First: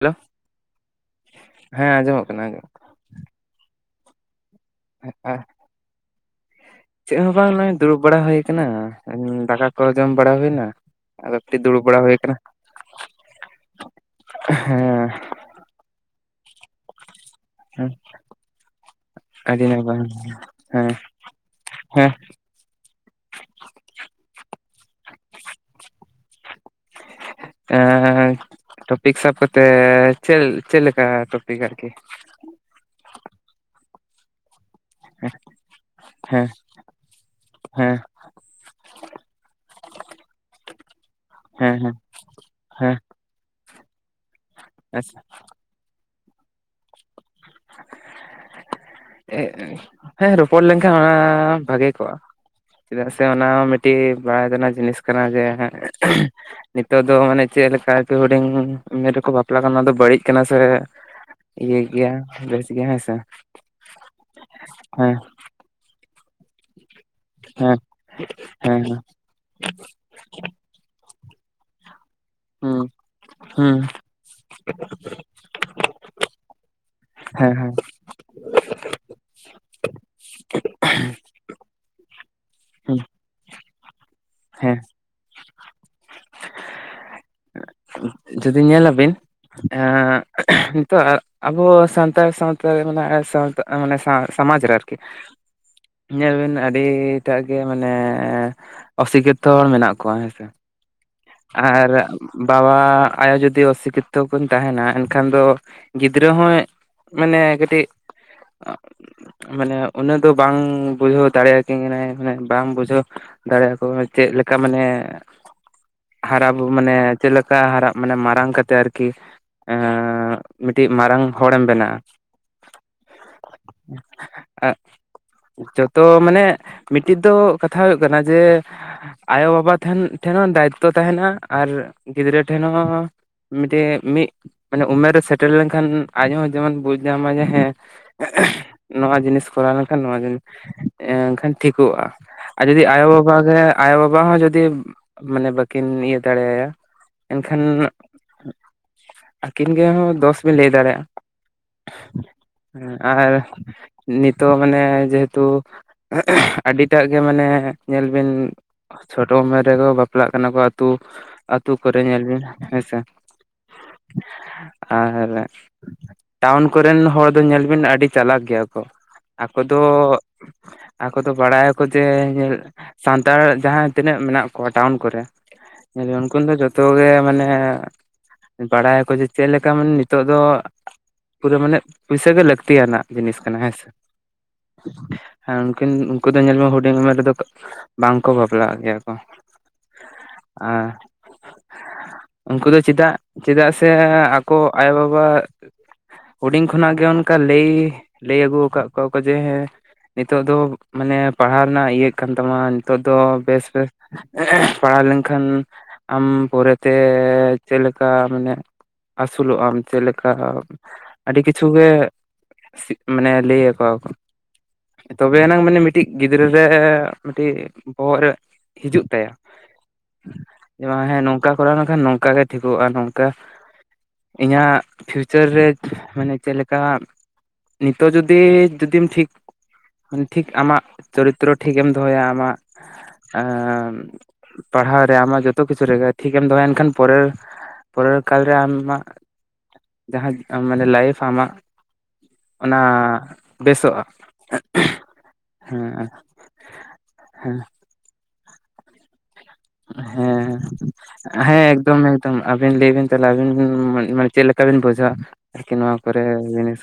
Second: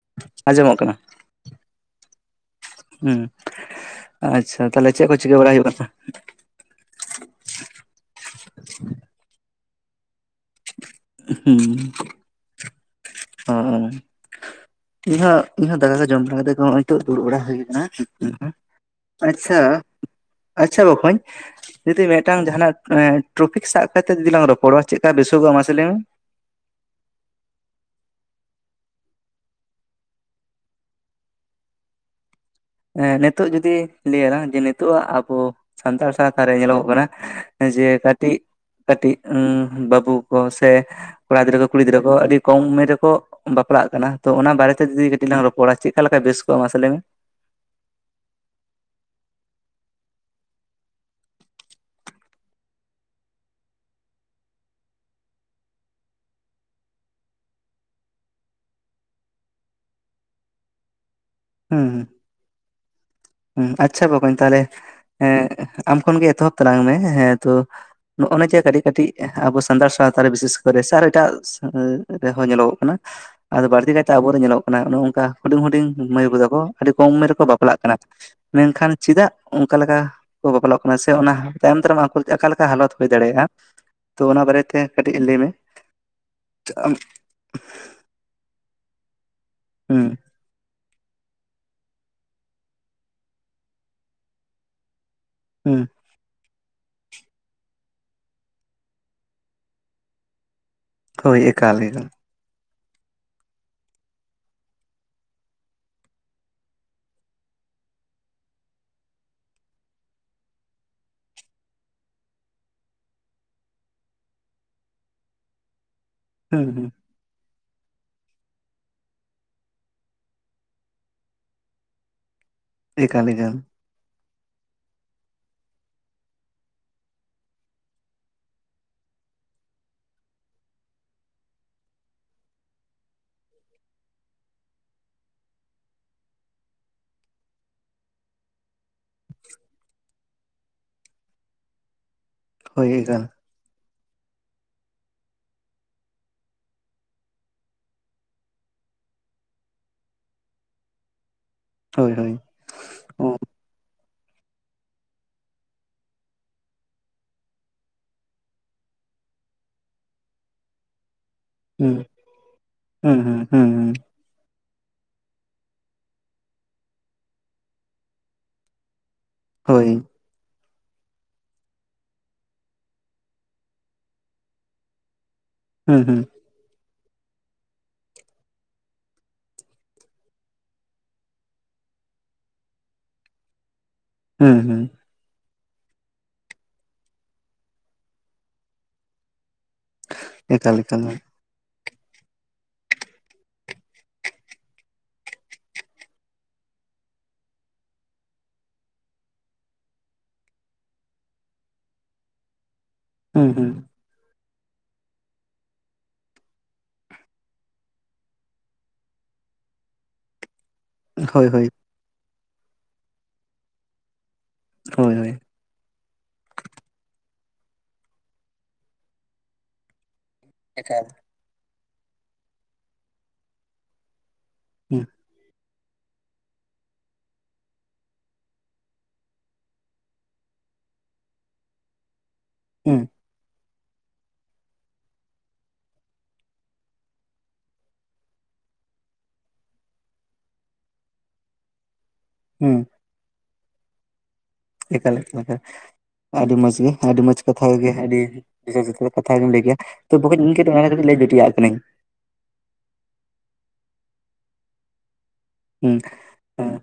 Hello ᱟᱸᱡᱚᱢᱚᱜ ᱠᱟᱱᱟ? ᱦᱮᱸ ᱟᱸᱚᱢᱚᱜ ᱠᱟᱱᱟ ᱟᱸᱡᱚᱢᱼᱟ᱾ ᱦᱩᱸ, ᱟᱪᱪᱷᱟ ᱛᱟᱦᱞᱮ ᱪᱮᱫ ᱠᱚ ᱪᱤᱠᱟᱹ ᱵᱟᱲᱟ ᱦᱩᱭᱩᱜ ᱠᱟᱱᱟ? ᱪᱮᱫ ᱦᱚᱸ ᱵᱟᱝ ᱱᱚᱜ-ᱚᱭ ᱫᱩᱲᱩᱵ ᱵᱟᱲᱟ ᱦᱩᱭ ᱠᱟᱱᱟ, ᱫᱟᱠᱟ ᱠᱚ ᱡᱚᱢ ᱵᱟᱲᱟ ᱦᱩᱭᱱᱟ᱾ ᱟᱫᱚ ᱮᱠᱴᱤ ᱦᱩᱸ ᱫᱩᱲᱩᱵ ᱵᱟᱲᱟ ᱦᱩᱭᱠᱟᱱᱟ᱾ ᱚ ᱤᱧᱦᱚᱸ, ᱤᱧᱦᱚᱸ ᱫᱟᱠᱟ ᱠᱚ ᱡᱚᱢ ᱵᱟᱲᱟ ᱠᱟᱛᱮᱜ ᱜᱮ ᱦᱚᱸᱜ-ᱚᱭ ᱱᱮᱛᱚᱜ ᱫᱩᱲᱩᱵᱟᱲᱟ ᱦᱩᱭ ᱟᱠᱟᱱᱟ᱾ ᱦᱮᱸ ᱟᱪᱪᱷᱟ ᱟᱹᱰᱤ ᱱᱟᱯᱟᱭ ᱟᱪᱪᱷᱟ ᱦᱮᱸ ᱵᱚᱠᱚᱸᱧ ᱡᱩᱫᱤ ᱢᱮᱫᱴᱟᱝ ᱡᱟᱦᱟᱱᱟᱜ ᱮᱸ ᱴᱚᱯᱤᱠ ᱥᱟᱵ ᱠᱟᱛᱮᱫ ᱡᱩᱫᱤ ᱞᱟᱝ ᱨᱚᱯᱚᱲᱚᱜᱼᱟ ᱪᱮᱫ ᱠᱟ ᱵᱮᱥᱚᱜᱚᱜᱼᱟ ᱢᱟᱥᱮ ᱞᱟᱹᱭ ᱢᱮ? ᱮᱸᱻᱮ ᱴᱚᱯᱤᱠ ᱥᱟᱵ ᱠᱟᱛᱮ ᱪᱮᱫᱞ ᱪᱮᱫ ᱞᱮᱠᱟ ᱴᱚᱯᱤᱠ ᱟᱨᱠᱤ? ᱦᱮᱸ ᱱᱤᱛᱚᱜ ᱡᱩᱫᱤ ᱞᱟᱹᱭᱟᱞᱟᱝ ᱡᱮ ᱱᱤᱛᱚ ᱟᱜ ᱟᱵᱚ ᱥᱟᱱᱛᱟᱲ ᱥᱟᱶᱛᱟ ᱦᱮᱸ ᱨᱮ ᱧᱮᱞᱚᱜᱚᱜ ᱠᱟᱱᱟ, ᱡᱮ ᱦᱮᱸ ᱠᱟᱴᱤᱡ ᱠᱟᱴᱤᱡ ᱩᱸ ᱵᱟᱹᱵᱩ ᱠᱚ ᱥᱮ ᱠᱚᱲᱟ ᱜᱤᱫᱽᱨᱟᱹ ᱠᱚ ᱦᱮᱸ ᱠᱩᱲᱤ ᱦᱮᱸ ᱜᱤᱫᱽᱨᱟᱹ ᱠᱚ ᱟᱹᱰᱤ ᱠᱚᱢ ᱩᱢᱮᱨ ᱦᱮᱸ ᱨᱮᱠᱚ ᱵᱟᱯᱞᱟᱜ ᱠᱟᱱᱟ ᱛᱚ᱾ ᱚᱱᱟ ᱵᱟᱨᱮᱛᱮ ᱡᱩᱫᱤ ᱟᱪᱪᱷᱟ ᱠᱟᱹᱴᱤᱡ ᱞᱟᱝ ᱨᱚᱯᱚᱲᱟ ᱪᱮᱫᱠᱟ ᱞᱮᱠᱟ ᱵᱮᱥ ᱠᱚᱜᱼᱟ, ᱢᱟᱥᱮ ᱞᱟᱹᱭ ᱢᱮ? ᱦᱮᱸ ᱨᱚᱯᱚᱲ ᱞᱮᱱᱠᱷᱟᱱ ᱚᱱᱟ ᱵᱷᱟᱜᱮ ᱠᱚᱜᱼᱟ᱾ ᱪᱮᱫᱟᱜ ᱥᱮ ᱚᱱᱟ ᱦᱚᱸ ᱢᱤᱫᱴᱤᱡ ᱵᱟᱲᱟᱭ ᱛᱮᱱᱟᱜ ᱡᱤᱱᱤᱥ ᱠᱟᱱᱟ ᱡᱮ ᱦᱟᱸᱜ [inaudible] ᱱᱤᱛᱚᱜ ᱫᱚ ᱢᱟᱱᱮ ᱪᱮᱫ ᱞᱮᱠᱟ ᱦᱩᱰᱤᱧ ᱩᱢᱮᱨ ᱨᱮᱠᱚ ᱵᱟᱯᱞᱟ ᱠᱟᱱ ᱚᱱᱟ ᱫᱚ ᱵᱟᱹᱲᱤᱡ ᱠᱟᱱᱟ ᱥᱮ? ᱤᱭᱟ ᱦᱩᱸ ᱜᱮᱭᱟ᱾ ᱵᱮᱥ ᱜᱮᱭᱟ ᱦᱮᱸ ᱥᱮ ᱦᱩᱸ ᱟᱪᱪᱷᱟ ᱵᱚᱠᱚᱧ ᱛᱟᱦᱞᱮ ᱦᱮᱸ ᱮᱸᱜ ᱟᱢ ᱠᱷᱚᱱ ᱜᱮ ᱮᱛᱚᱦᱚᱵ ᱛᱟᱞᱟᱝ ᱢᱮ ᱦᱮᱸ ᱛᱚ ᱱᱚᱜ-ᱱᱟ ᱡᱮ ᱦᱮᱸ ᱠᱟᱹᱴᱤᱡ ᱦᱮᱸ ᱠᱟᱹᱴᱤᱡ ᱟᱵᱚ ᱥᱟᱱᱛᱟᱲ ᱥᱟᱶ ᱛᱟ ᱨᱮ ᱵᱤᱥᱮᱥ ᱠᱚᱨᱮ ᱥᱟ ᱟᱨᱚ ᱮᱴᱟᱜ [inaudible] ᱨᱮᱦᱚᱸ ᱧᱮᱞᱚᱜᱚᱜ ᱦᱩᱸ ᱠᱟᱱᱟ, ᱟᱫᱚ ᱦᱩᱸ ᱵᱟᱲᱛᱤ ᱠᱟᱭᱛᱮ ᱟᱵᱚᱨᱮ ᱧᱮᱞᱚᱜᱚᱜ ᱠᱟᱱᱟ, ᱚᱱᱮ ᱚᱝᱠᱟ ᱦᱩᱰᱤᱧ-ᱦᱩᱰᱤᱧ ᱢᱟᱹᱭ ᱵᱩ ᱛᱟᱠᱚ ᱟᱹᱰᱤ ᱠᱚᱢ ᱩᱢᱮᱨ ᱨᱮᱠᱚ ᱦᱮᱸ ᱦᱮᱸ ᱵᱟᱯᱞᱟᱜ ᱠᱟᱱᱟ᱾ ᱢᱮᱱᱠᱷᱟᱱ ᱪᱮᱫᱟᱜ ᱚᱱᱠᱟ ᱞᱮᱠᱟ ᱠᱚ ᱵᱟᱯᱞᱟᱜ ᱠᱟᱱᱟ ᱥᱮ ᱚᱱᱟ ᱛᱟᱭᱚᱢ ᱫᱟᱨᱟᱢ ᱟᱠᱚ ᱚᱠᱟ ᱞᱮᱠᱟ ᱦᱟᱞᱚᱛ ᱦᱩᱸ ᱦᱩᱭ ᱫᱟᱲᱮᱭᱟᱜᱼᱟ? ᱛᱚ ᱚᱱᱟ ᱵᱟᱨᱮ ᱦᱮᱸ ᱛᱮ ᱠᱟᱹᱴᱤᱡ ᱞᱟᱹᱭ ᱢᱮ᱾ ᱟᱼᱼ ᱡᱩᱫᱤ ᱧᱮᱞᱟᱵᱤᱱ ᱦᱩᱸ ᱮᱸᱜ ᱱᱤᱛᱚᱜ-ᱟᱜ᱾ ᱟᱵᱚ ᱥᱟᱱᱛᱟᱲ ᱥᱟᱶᱛᱟ ᱨᱮ ᱢᱟᱱᱮᱜ-ᱟ ᱥᱟᱶᱛᱟ ᱢᱟᱱᱮ ᱥᱟᱶ ᱥᱚᱢᱟᱡᱽ ᱨᱮ ᱟᱨᱠᱤ, ᱦᱩᱸ, ᱧᱮᱞ ᱵᱮᱱ ᱟᱹᱰᱤᱴᱟᱜ ᱜᱮ ᱢᱟᱱᱮ ᱚᱥᱤᱠᱷᱤᱛᱚ ᱦᱚᱲ ᱢᱮᱱᱟᱜ ᱠᱚᱣᱟ ᱦᱮᱸᱥᱮ᱾ ᱦᱳᱭ ᱮᱠᱟᱞ ᱟᱨ, ᱮᱠᱟᱞ ᱵᱟᱵᱟ ᱟᱭᱳ ᱡᱩᱫᱤ ᱚᱥᱤᱠᱷᱤᱛᱚ ᱠᱤᱱ ᱛᱟᱦᱮᱱᱟ ᱮᱱᱠᱷᱟᱱ ᱫᱚ ᱜᱤᱫᱽᱨᱟᱹ ᱦᱚᱸᱭ ᱢᱟᱱᱮ ᱠᱟᱹᱴᱤᱡ, ᱢᱟᱱᱮ ᱩᱱᱟᱹᱜ ᱫᱚ ᱵᱟᱝ ᱵᱩᱡᱷᱟᱹᱣ ᱫᱟᱲᱮᱭᱟᱠᱤᱱ ᱠᱟᱱᱟᱭ᱾ ᱢᱟᱱᱮ ᱵᱟᱝ ᱵᱩᱡᱷᱟᱹᱣ, ᱫᱟᱲᱮᱭᱟᱠᱚ ᱪᱮᱫ ᱞᱮᱠᱟ ᱢᱟᱱᱮ ᱦᱟᱨᱟ ᱦᱩᱸ ᱵᱩᱨᱩ ᱦᱩᱸ ᱢᱟᱱᱮ ᱪᱮᱫ ᱞᱮᱠᱟ ᱦᱟᱨᱟᱜ ᱢᱟᱱᱮ ᱢᱟᱨᱟᱝ ᱠᱟᱛᱮᱜ ᱟᱨᱠᱤ᱾ ᱢᱤᱫᱴᱤᱡ ᱢᱟᱨᱟᱝ ᱦᱚᱲᱮᱢ ᱵᱮᱱᱟᱜᱼᱟ᱾ ᱮᱠᱟᱞᱻ ᱮᱠᱟᱞ᱾ ᱮᱸᱜ ᱡᱚᱛᱚ ᱢᱟᱱᱮ ᱢᱤᱫᱴᱤᱡ ᱫᱚ ᱠᱟᱛᱷᱟ ᱦᱩᱭᱩᱜ ᱠᱟᱱᱟ ᱡᱮ, ᱟᱭᱳᱻᱵᱟᱵᱟ ᱴᱷᱮᱱ, ᱴᱷᱮᱱ ᱦᱚᱸ ᱫᱟᱭᱤᱠᱛᱛᱚ ᱛᱟᱦᱮᱱᱟ ᱟᱨ ᱜᱤᱫᱽᱨᱟᱹ ᱴᱷᱮᱱ ᱦᱚᱸ ᱢᱤᱫᱴᱮᱜ ᱢᱤᱫ ᱢᱟᱱᱮ ᱩᱢᱮᱨ ᱨᱮ ᱥᱮᱴᱮᱨ ᱞᱮᱱᱠᱷᱟᱱ ᱟᱡ ᱦᱚᱸ ᱡᱮᱢᱚᱱ ᱵᱩᱡᱽ ᱧᱟᱢᱟᱭ ᱡᱮ ᱦᱮᱸ᱾ [inaudible] ᱱᱚᱣᱟ ᱡᱤᱱᱤᱥ ᱠᱚᱨᱟᱣ ᱞᱮᱱᱠᱷᱟᱱ ᱱᱚᱣᱟ ᱡᱤᱱᱤᱥ ᱮᱱᱠᱷᱟᱱ ᱴᱷᱤᱠᱚᱜᱼᱟ᱾ ᱟᱨ ᱡᱩᱫᱤ ᱦᱳᱭ ᱟᱭᱳ ᱮᱠᱟᱞ ᱵᱟᱵᱟ ᱜᱮ ᱟᱭᱳ ᱵᱟᱵᱟ ᱦᱚᱸ ᱡᱩᱫᱤ ᱢᱟᱱᱮ ᱵᱟᱹᱠᱼᱼ ᱠᱤᱱ ᱤᱭᱟᱹ ᱫᱟᱲᱮᱭᱟᱭᱟ ᱮᱱᱠᱷᱟᱱ, ᱟᱹᱠᱤᱱ ᱜᱮᱦᱚᱸ ᱫᱚᱥ ᱵᱤᱱ ᱞᱟᱹᱭ ᱫᱟᱲᱮᱭᱟᱜᱼᱟ᱾ ᱦᱳᱭ ᱦᱳᱭ᱾ ᱦᱮᱸ ᱚ ᱟᱨ ᱱᱤᱛᱚᱜ ᱢᱟᱱᱮ ᱡᱮᱦᱮᱛᱩ, ᱟᱹᱰᱤᱴᱟᱜ ᱜᱮ ᱢᱟᱱᱮ ᱧᱮᱞ ᱵᱤᱱ ᱪᱷᱳᱴᱳ ᱩᱢᱮᱨ ᱨᱮᱜᱮ ᱠᱚ ᱵᱟᱯᱞᱟᱜ ᱠᱟᱱᱟ ᱠᱚ ᱟᱛᱩ, ᱟᱛᱩ ᱦᱩᱸ ᱠᱚᱨᱮ ᱧᱮᱞ ᱵᱤᱱ ᱦᱮᱸᱥᱮ᱾ ᱦᱩᱸ ᱦᱩᱸ ᱦᱩᱸ ᱦᱩᱸ ᱟᱨ, ᱴᱟᱣᱩᱱ ᱠᱚᱨᱮᱱ ᱦᱚᱲ ᱫᱚ ᱧᱮᱞ ᱵᱤᱱ ᱟᱹᱰᱤ ᱪᱟᱞᱟᱠ ᱜᱮᱭᱟ ᱠᱚ᱾ ᱟᱠᱚ ᱫᱚ ᱦᱳᱭ ᱟᱠᱚ ᱫᱚ ᱵᱟᱲᱟᱭᱟᱠᱚ ᱡᱮ, ᱥᱟᱱᱛᱟᱲ ᱡᱟᱦᱟᱸ ᱛᱤᱱᱟᱹᱜ ᱢᱮᱱᱟᱜ ᱠᱚᱣᱟ ᱴᱟᱣᱩᱱ ᱠᱚᱨᱮ ᱦᱩᱸ ᱦᱩᱸ ᱩᱱᱠᱩ ᱫᱚ ᱡᱚᱛᱚ ᱜᱮ ᱢᱟᱱᱮ ᱵᱟᱲᱟᱭᱟᱠᱚ ᱡᱮ ᱪᱮᱫ ᱞᱮᱠᱟ ᱢᱟᱱᱮ ᱱᱤᱛᱚᱜ ᱫᱚ ᱯᱩᱨᱟᱹ ᱢᱟᱱᱮᱜ ᱯᱩᱭᱥᱟᱹ ᱜᱮ ᱞᱟᱹᱠᱛᱤ ᱭᱟᱱᱟᱜ ᱡᱤᱱᱤᱥ ᱠᱟᱱᱟ ᱦᱮᱸ ᱥᱮ᱾ ᱦᱩᱸ ᱦᱩᱸ ᱦᱮᱸ ᱩᱱᱠᱤᱱ ᱩᱱᱠᱩ ᱫᱚ ᱧᱮᱞ ᱢᱮ ᱦᱩᱰᱤᱧ ᱩᱢᱮᱨ ᱨᱮᱫᱚ ᱵᱟᱝ ᱠᱚ ᱵᱟᱯᱞᱟᱜ ᱜᱮᱭᱟ ᱠᱚ᱾ ᱮᱠᱟᱞ ᱟᱨ, ᱮᱠᱟᱞ ᱩᱱᱠᱩ ᱫᱚ ᱪᱮᱫᱟᱜ, ᱪᱮᱫᱟᱜ ᱥᱮ ᱟᱠᱚ ᱟᱭᱳᱼᱵᱟᱵᱟ ᱦᱩᱰᱤᱧ ᱠᱷᱚᱱᱟᱜ ᱜᱮ ᱚᱱᱠᱟ ᱞᱟᱹᱭ, ᱞᱟᱹᱭ ᱟᱹᱜᱩ ᱟᱠᱟᱜ ᱠᱚᱣᱟ ᱠᱚ ᱡᱮ ᱦᱮᱸ ᱱᱤᱛᱚᱜ ᱫᱚ ᱢᱟᱱᱮ ᱯᱟᱲᱦᱟᱣ ᱨᱮᱱᱟᱜ ᱤᱭᱟᱹ ᱠᱟᱱ ᱛᱟᱢᱟ ᱱᱤᱛᱚᱜ ᱫᱚ ᱦᱩᱸ ᱵᱮᱥ ᱵᱮᱥ ᱦᱩᱸ ᱯᱟᱲᱦᱟᱣ ᱞᱮᱱᱠᱷᱟᱱ ᱟᱢ ᱯᱚᱨᱮᱛᱮ ᱪᱮᱫ ᱞᱮᱠᱟ ᱢᱟᱱᱮ, ᱟᱹᱥᱩᱞᱚᱜ ᱟᱢ ᱪᱮᱫ ᱞᱮᱠᱟ? ᱟᱹᱰᱤ ᱦᱳᱭ ᱦᱳᱭ ᱠᱤᱪᱷᱩ ᱜᱮ ᱢᱟᱱᱮ ᱞᱟᱹᱭ ᱟᱠᱚ ᱣᱟᱠᱚ ᱦᱳᱭ ᱦᱳᱭ ᱛᱚᱵᱮᱭᱱᱟᱝ ᱢᱟᱱᱮ ᱢᱤᱫᱴᱤᱡ ᱜᱤᱫᱽᱨᱟᱹ ᱨᱮ ᱢᱤᱫᱴᱤᱡ ᱵᱚᱦᱚᱜ ᱨᱮ ᱦᱤᱡᱩᱜ ᱛᱟᱭᱟ᱾ ᱡᱮ ᱮᱠᱟᱞ ᱵᱟᱝ ᱦᱮᱸ ᱱᱚᱝᱠᱟ ᱠᱚᱨᱟᱣ ᱞᱮᱱᱠᱷᱟᱱ ᱱᱚᱝᱠᱟ ᱜᱮ ᱴᱷᱤᱠᱚᱜᱼᱟ ᱱᱚᱝᱠᱟ ᱤᱧᱟᱹᱜ ᱦᱩᱸ ᱯᱷᱤᱭᱩᱪᱟᱨ ᱨᱮ ᱢᱟᱱᱮ ᱪᱮᱫ ᱞᱮᱠᱟ ᱱᱤᱛᱚᱜ ᱡᱩᱫᱤ, ᱡᱩᱫᱤᱢ ᱴᱷᱤᱠ ᱴᱷᱤᱠ ᱟᱢᱟᱜ ᱪᱚᱨᱤᱛᱨᱚ ᱴᱷᱤᱠᱮᱢ ᱫᱚᱦᱚᱭᱟ ᱟᱢᱟᱜ ᱦᱩᱸ᱾ ᱮ ᱯᱟᱲᱦᱟᱣ ᱨᱮ ᱟᱢᱟᱜ ᱡᱚᱛᱚ ᱠᱤᱪᱷᱩ ᱨᱮᱜᱮ ᱴᱷᱤᱠᱮᱢ ᱫᱚᱦᱚᱭ ᱮᱱ ᱠᱷᱟᱱ ᱯᱚᱨᱮᱨ ᱯᱚᱨᱮᱨ ᱠᱟᱞᱨᱮ ᱟᱢᱟᱜ ᱡᱟᱦᱟᱸ ᱢᱟᱱᱮ ᱞᱟᱭᱤᱯᱷ ᱟᱢᱟᱜ ᱦᱩᱸ ᱚᱱᱟ ᱵᱮᱥᱚᱜᱼᱟ᱾ ᱮᱠᱟᱞ ᱮᱠᱟᱞ ᱦᱮᱸ ᱟᱹᱰᱤ ᱢᱚᱡᱽ ᱜᱮ ᱟᱹᱰᱤ ᱢᱚᱡᱽ ᱦᱮᱸ ᱠᱟᱛᱷᱟ ᱠᱚᱜᱮ ᱟᱹᱰᱤ ᱡᱚᱛᱷᱟᱛ ᱠᱟᱛᱷᱟ ᱜᱮᱢ ᱞᱟᱹᱭ ᱠᱮᱜᱼᱟ᱾ ᱛᱚ ᱵᱚᱠᱚᱧ ᱤᱧ ᱠᱟᱹᱴᱤᱡ ᱚᱱᱟ ᱨᱮ ᱠᱟᱹᱴᱤᱡ ᱞᱟᱹᱭ ᱡᱩᱴᱤᱡᱟᱜ ᱠᱟᱹᱱᱟᱹᱧ ᱟᱹᱵᱤᱱ ᱞᱟᱹᱭ ᱵᱤᱱ ᱛᱟᱦᱞᱮ ᱟᱹᱵᱤᱱ ᱢᱟᱱᱮ ᱪᱮᱫ ᱞᱮᱠᱟ ᱵᱤᱱ ᱵᱩᱡᱷᱟᱹᱣᱟ ᱟᱨᱠᱤ ᱦᱩᱸ ᱱᱚᱣᱟ ᱠᱚᱨᱮ ᱦᱮᱸ ᱡᱤᱱᱤᱥ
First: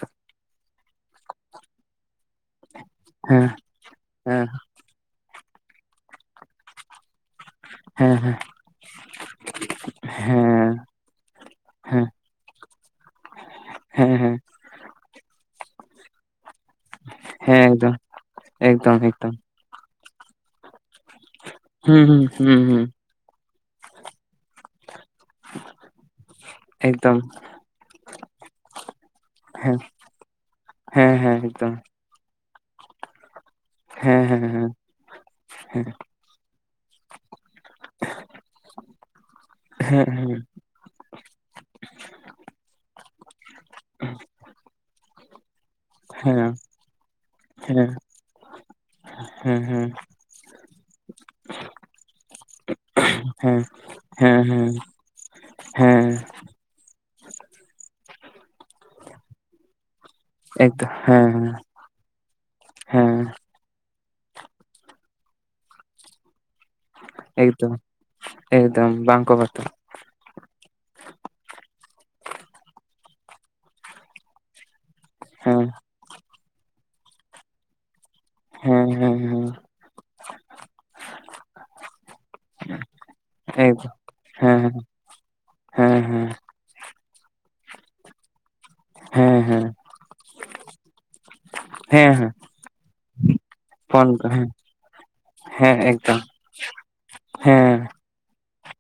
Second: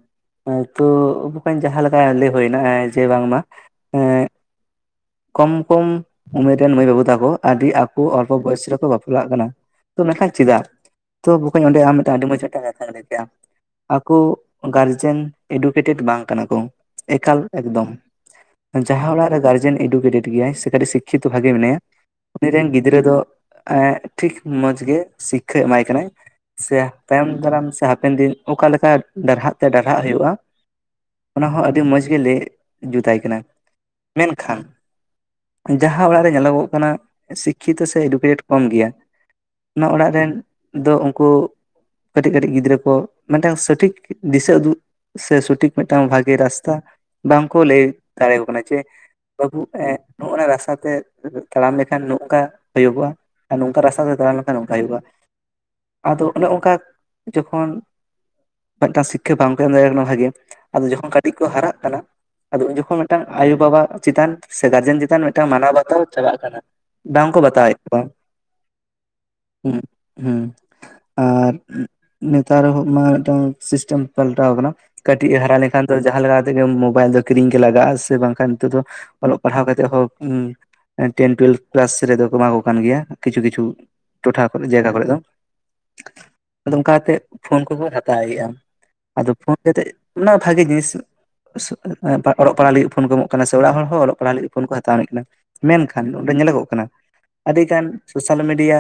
ᱛᱚ ᱵᱚᱸᱠᱚᱧ ᱡᱟᱦᱟᱸ ᱞᱮᱠᱟ ᱞᱟᱹᱭ ᱦᱳᱮᱱᱟ ᱡᱮ ᱵᱟᱝᱢᱟ ᱦᱮᱸ ᱦᱮᱸ ᱠᱚᱢ ᱠᱚᱢ ᱩᱢᱮᱨ ᱨᱮᱱ ᱢᱟᱹᱭ ᱵᱟᱹᱵᱩ ᱛᱟᱠᱚ ᱟᱹᱰᱤ ᱟᱠᱚ ᱦᱮᱸ ᱚᱞᱯᱚ ᱦᱮᱸ ᱵᱚᱭᱚᱥ ᱨᱮᱠᱚ ᱵᱟᱯᱞᱟᱜ ᱠᱟᱱᱟ ᱛᱚ ᱢᱮᱱᱠᱷᱟᱱ ᱪᱮᱫᱟᱜ ᱛᱚ ᱵᱚᱠᱚᱧ ᱚᱸᱰᱮ ᱟᱢ ᱦᱮᱸ ᱟᱹᱰᱤ ᱢᱚᱸᱡᱽ ᱢᱤᱫᱴᱟᱝ ᱠᱟᱛᱷᱟᱢ ᱞᱟᱹᱭ ᱠᱮᱜᱟ [unintelligible] ᱦᱮᱸ ᱟᱠᱚ ᱦᱮᱸ ᱦᱮᱸ ᱜᱟᱨᱡᱮᱱ ᱮᱰᱩᱠᱮᱴᱮᱴ ᱵᱟᱝ ᱠᱟᱱᱟ ᱠᱚ ᱮᱠᱟᱞ ᱮᱠᱫᱚᱢ ᱮᱠᱫᱚᱢ ᱡᱟᱦᱟᱸ ᱚᱲᱟᱜ ᱮᱠᱫᱚᱢ ᱨᱮ ᱮᱰᱩᱠᱮᱴᱮᱴ ᱜᱮᱭᱟᱭ ᱥᱮ ᱠᱟᱹᱴᱤᱡ ᱥᱤᱠᱠᱷᱤᱛᱚ ᱵᱷᱟᱜᱮ ᱢᱮᱱᱟᱭᱟ ᱦᱩᱸ ᱦᱩᱸ ᱩᱱᱤ ᱦᱩᱸ ᱨᱮᱱ ᱦᱩᱸ ᱜᱤᱫᱽᱨᱟᱹ ᱫᱚ ᱴᱷᱤᱠ ᱢᱚᱸᱡᱽ ᱜᱮ ᱥᱤᱠᱷᱟᱹᱭ ᱮᱢᱟᱭ ᱠᱟᱱᱟᱭ ᱥᱮ ᱮᱠᱫᱚᱢ ᱛᱟᱭᱚᱢ ᱫᱟᱨᱟᱢ ᱥᱮ ᱦᱟᱯᱮᱱ ᱫᱤᱱ ᱚᱠᱟᱮ ᱞᱮᱠᱟ ᱰᱟᱨᱦᱟᱜ ᱛᱮ ᱦᱮᱸ ᱰᱟᱨᱦᱟᱜ ᱦᱳᱭᱳᱜᱼᱟ ᱦᱮᱸ ᱦᱮᱸ ᱮᱠᱫᱚᱢ ᱟᱹᱰᱤ ᱢᱚᱸᱡᱽ ᱜᱮ ᱞᱮᱭ ᱡᱩᱛᱟᱭ ᱠᱟᱱᱟᱭ ᱦᱮᱸ ᱦᱮᱸ ᱦᱮᱸ ᱦᱮᱸ ᱡᱟᱦᱟᱸ ᱚᱲᱟᱜ ᱨᱮ ᱧᱮᱞᱚᱜᱚᱜ ᱠᱟᱱᱟ ᱥᱤᱠᱠᱷᱤᱛᱚ ᱥᱮ ᱮᱰᱩᱠᱮᱴᱮᱴ ᱠᱚᱢ ᱜᱮᱭᱟ ᱚᱱᱟ ᱦᱮᱸ ᱚᱲᱟᱜ ᱦᱮᱸ ᱨᱮᱱ ᱫᱚ ᱩᱱᱠᱩ ᱠᱟᱹᱴᱤᱡ ᱠᱟᱹᱴᱤᱡ ᱜᱤᱫᱽᱨᱟᱹ ᱠᱚ ᱢᱤᱫᱴᱟᱝ ᱥᱚᱴᱷᱤᱠ ᱫᱤᱥᱟᱹ ᱩᱫᱩᱜ ᱥᱮ ᱥᱚᱴᱷᱤᱠ ᱢᱤᱫᱴᱟᱝ ᱵᱷᱟᱜᱮ ᱦᱮᱸ ᱨᱟᱥᱛᱟ ᱵᱟᱝᱠᱚ ᱞᱟᱹᱭ ᱦᱮᱸ ᱫᱟᱲᱮ ᱟᱠᱚ ᱠᱟᱱᱟ ᱡᱮ ᱵᱟᱹᱵᱩ ᱦᱮᱸ ᱱᱚᱜ ᱱᱟ ᱨᱟᱥᱛᱟ ᱛᱮ ᱛᱟᱲᱟᱢ ᱞᱮᱠᱷᱟᱱ ᱱᱚᱝᱠᱟ ᱦᱳᱭᱳᱜᱚᱜᱼᱟ ᱟᱨ ᱱᱚᱝᱠᱟ ᱨᱟᱥᱛᱟ ᱛᱮ ᱛᱟᱲᱟᱢ ᱦᱮᱸ ᱞᱮᱠᱷᱟᱱ ᱦᱮᱸ ᱱᱚᱝᱠᱟ ᱦᱩᱭᱩᱜᱼᱟ ᱦᱮᱸ ᱟᱫᱚ ᱚᱱᱮ ᱚᱱᱠᱟ ᱡᱚᱠᱷᱚᱱ ᱢᱤᱫᱴᱟᱝ ᱥᱤᱠᱷᱟᱹ ᱵᱟᱝ ᱠᱚ ᱮᱢ ᱫᱟᱲᱮ ᱟᱠᱚ ᱠᱟᱱᱟ ᱵᱷᱟᱜᱤ ᱟᱫᱚ ᱮᱠᱫᱚᱢ ᱡᱚᱠᱷᱚᱱ ᱠᱟᱹᱴᱤᱡ ᱠᱚ ᱦᱮᱸ ᱦᱟᱨᱟᱜ ᱠᱟᱱᱟ ᱟᱫᱚ ᱩᱱ ᱡᱚᱠᱷᱚᱱ ᱦᱮᱸ ᱢᱤᱫᱴᱟᱝ ᱟᱭᱳ ᱵᱟᱵᱟ ᱪᱮᱛᱟᱱ ᱥᱮ ᱜᱟᱨᱡᱮᱱ ᱪᱮᱛᱟᱱ ᱢᱤᱫᱴᱟᱝ ᱢᱟᱱᱟᱣ ᱵᱟᱛᱟᱣ ᱪᱟᱵᱟᱜ ᱠᱟᱱᱟ ᱵᱟᱝ ᱠᱚ ᱵᱟᱛᱟᱣ [unintelligible] ᱮᱠᱫᱚᱢ ᱮᱫ ᱠᱚᱣᱟ ᱮᱠᱫᱚᱢ ᱵᱟᱝᱠᱚ ᱵᱟᱛᱟᱣᱟ ᱦᱩᱸ ᱦᱩᱸ ᱟᱨ ᱱᱮᱛᱟᱨ ᱦᱚᱸ ᱢᱟ ᱢᱤᱫᱴᱟᱝ ᱥᱤᱥᱴᱮᱢ ᱯᱟᱞᱴᱟᱣ ᱟᱠᱟᱱᱟ ᱠᱟᱹᱴᱤᱡ ᱦᱟᱨᱟ ᱦᱮᱸ ᱞᱮᱱᱠᱷᱟᱱ ᱫᱚ ᱡᱟᱦᱟᱸ ᱛᱮᱜᱮ ᱢᱳᱵᱟᱭᱤᱞ ᱫᱚ ᱠᱤᱨᱤᱧ ᱜᱮ ᱞᱟᱜᱟᱜᱼᱟ ᱥᱮ ᱵᱟᱝᱠᱷᱟᱱ ᱱᱤᱛᱚᱜ ᱫᱚ ᱦᱮᱸ ᱦᱮᱸ ᱚᱞᱚᱜ ᱦᱮᱸ ᱯᱟᱲᱦᱟᱣ ᱠᱟᱛᱮᱜ ᱦᱚᱸ ᱴᱮᱱ ᱴᱩᱭᱮᱞᱵᱷ ᱠᱞᱟᱥ ᱨᱮᱫᱚ ᱠᱚ ᱮᱢᱟ ᱠᱚ ᱠᱟᱱ ᱜᱮᱭᱟ ᱠᱤᱪᱷᱩ ᱠᱤᱪᱷᱩ ᱮᱠᱫᱚᱢ ᱴᱚᱴᱷᱟ ᱠᱚᱨᱮ ᱦᱮᱸ ᱡᱟᱭᱜᱟ ᱠᱚᱨᱮᱜ ᱫᱚ ᱦᱮᱸ ᱦᱮᱸ ᱟᱫᱚ ᱚᱱᱠᱟ ᱠᱟᱛᱮᱫ ᱯᱷᱳᱱ ᱠᱚᱠᱚ ᱦᱟᱛᱟᱣᱮᱜᱼᱟ ᱟᱫᱚ ᱦᱮᱸ ᱦᱮᱸ ᱯᱷᱳᱱ ᱦᱮᱸ ᱠᱟᱛᱮᱫ ᱢᱟ ᱵᱷᱟᱜᱮ ᱡᱤᱱᱤᱥ ᱦᱮᱸ ᱦᱮᱸ ᱚᱞᱚᱜ ᱯᱟᱲᱦᱟᱜ ᱞᱟᱹᱜᱤᱫ ᱯᱷᱳᱱ ᱠᱚ ᱮᱢᱚᱜ ᱠᱟᱱᱟ ᱚᱲᱟᱜ ᱦᱚᱲ ᱦᱚᱸ ᱯᱷᱳᱱ ᱚᱞᱚᱜ ᱯᱟᱲᱦᱟᱜ ᱦᱮᱸ ᱞᱟᱹᱜᱤᱫ ᱯᱷᱳᱱ ᱠᱚ ᱦᱟᱛᱟᱣ ᱟᱹᱱᱤᱡ ᱠᱟᱱᱟ ᱦᱮᱸ ᱢᱮᱱᱠᱷᱟᱱ ᱮᱠᱫᱚᱢ ᱧᱮᱞᱚᱜᱚᱜ ᱠᱟᱱᱟ ᱟᱹᱰᱤᱜᱟᱱ ᱦᱮᱸ ᱥᱳᱥᱟᱞ ᱢᱤᱰᱤᱭᱟ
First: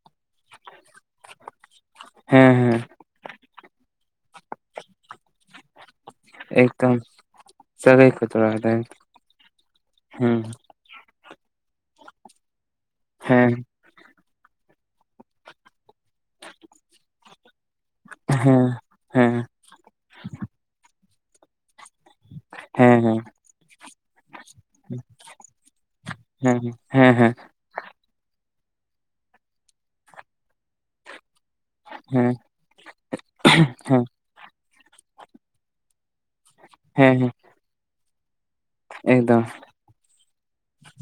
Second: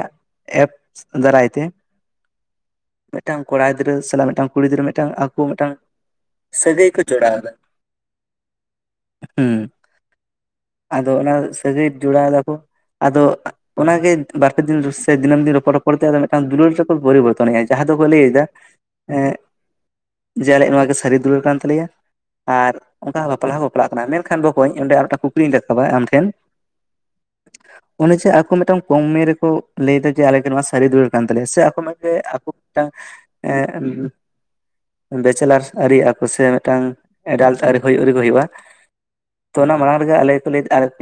ᱮᱯᱥ ᱫᱟᱨᱟᱭ ᱛᱮ ᱦᱮᱸ ᱦᱮᱸ ᱢᱤᱫᱴᱟᱝ ᱠᱚᱲᱟ ᱜᱤᱫᱽᱨᱟᱹ ᱥᱟᱞᱟᱜ ᱢᱤᱫᱴᱟᱝ ᱠᱩᱲᱤ ᱜᱤᱫᱽᱨᱟᱹ ᱢᱤᱫᱴᱟᱝ ᱟᱠᱚ ᱢᱤᱫᱴᱟᱝ ᱥᱟᱹᱜᱟᱹᱭ ᱮᱫᱚᱢ ᱠᱚ ᱡᱚᱲᱟᱣ ᱮᱫᱟ ᱥᱟᱹᱜᱟᱹᱭ ᱠᱚ ᱡᱚᱲᱟᱣ ᱮᱫᱟ ᱦᱩᱸ ᱦᱩᱸ ᱟᱫᱚ ᱚᱱᱟ ᱥᱟᱹᱜᱟᱹᱭ ᱡᱚᱲᱟᱣ ᱫᱟᱠᱚ ᱟᱫᱚ ᱦᱮᱸ ᱚᱱᱟᱜᱮ ᱵᱟᱨ ᱯᱮ ᱫᱤᱱ ᱥᱮ ᱫᱤᱱᱟᱹᱢ ᱫᱤᱱ ᱨᱚᱯᱚᱲ ᱨᱚᱯᱚᱲ ᱛᱮ ᱢᱤᱫᱴᱟᱝ ᱫᱩᱞᱟᱹᱲ ᱯᱚᱨᱤᱵᱚᱨᱛᱚᱱ ᱡᱟᱦᱟᱸ ᱫᱚᱠᱚ ᱞᱟᱹᱭ ᱮᱫᱟ ᱦᱮᱸ ᱦᱮᱸ ᱮᱸᱜ ᱡᱮ ᱟᱞᱮᱭᱟᱜ ᱱᱚᱣᱟ ᱜᱮ ᱥᱟᱹᱨᱤ ᱫᱩᱞᱟᱹᱲ ᱠᱟᱱ ᱛᱟᱞᱮᱭᱟ ᱟᱨ ᱦᱮᱸ ᱦᱮᱸ ᱚᱱᱠᱟ ᱦᱮᱸ ᱵᱟᱯᱞᱟ ᱦᱚᱸᱠᱚ ᱵᱟᱯᱞᱟᱜ ᱠᱟᱱᱟ ᱠᱷᱟᱱ ᱵᱚᱠᱚᱧ ᱚᱸᱰᱮ ᱟᱨ ᱢᱤᱫᱴᱟᱝ ᱠᱩᱠᱞᱤᱧ ᱨᱟᱠᱟᱵᱟ ᱟᱢ ᱴᱷᱮᱱ ᱦᱮᱸ ᱦᱮᱸ ᱦᱮᱸ ᱚᱱᱮ ᱡᱮ ᱟᱠᱚ ᱢᱤᱫᱴᱟᱝ ᱠᱚᱢ ᱩᱢᱮ ᱨᱮᱠᱚ ᱞᱟᱹᱭ ᱮᱫᱟ ᱡᱮ ᱟᱞᱮ ᱜᱮ ᱱᱚᱶᱟ ᱥᱟᱹᱨᱤ ᱫᱩᱞᱟᱹᱲ ᱠᱟᱱ ᱛᱟᱞᱮᱭᱟ ᱥᱮ ᱜᱮ ᱦᱮᱸ ᱟᱠᱚ ᱢᱤᱫᱴᱟᱝ ᱦᱮᱸ ᱵᱮᱪᱮᱞᱟᱨ ᱟᱹᱨᱤ ᱟᱠᱚ ᱥᱮ ᱢᱤᱫᱴᱟᱝ ᱦᱮᱸ ᱮᱰᱟᱞᱴ ᱟᱹᱣᱨᱤ ᱦᱩᱭᱩᱜ ᱨᱮᱜᱮ ᱦᱩᱭᱩᱜᱼᱟ ᱮᱠᱫᱚᱢ ᱛᱚ ᱚᱱᱟ ᱢᱟᱲᱟᱝ ᱨᱮᱜᱮ ᱟᱞᱮ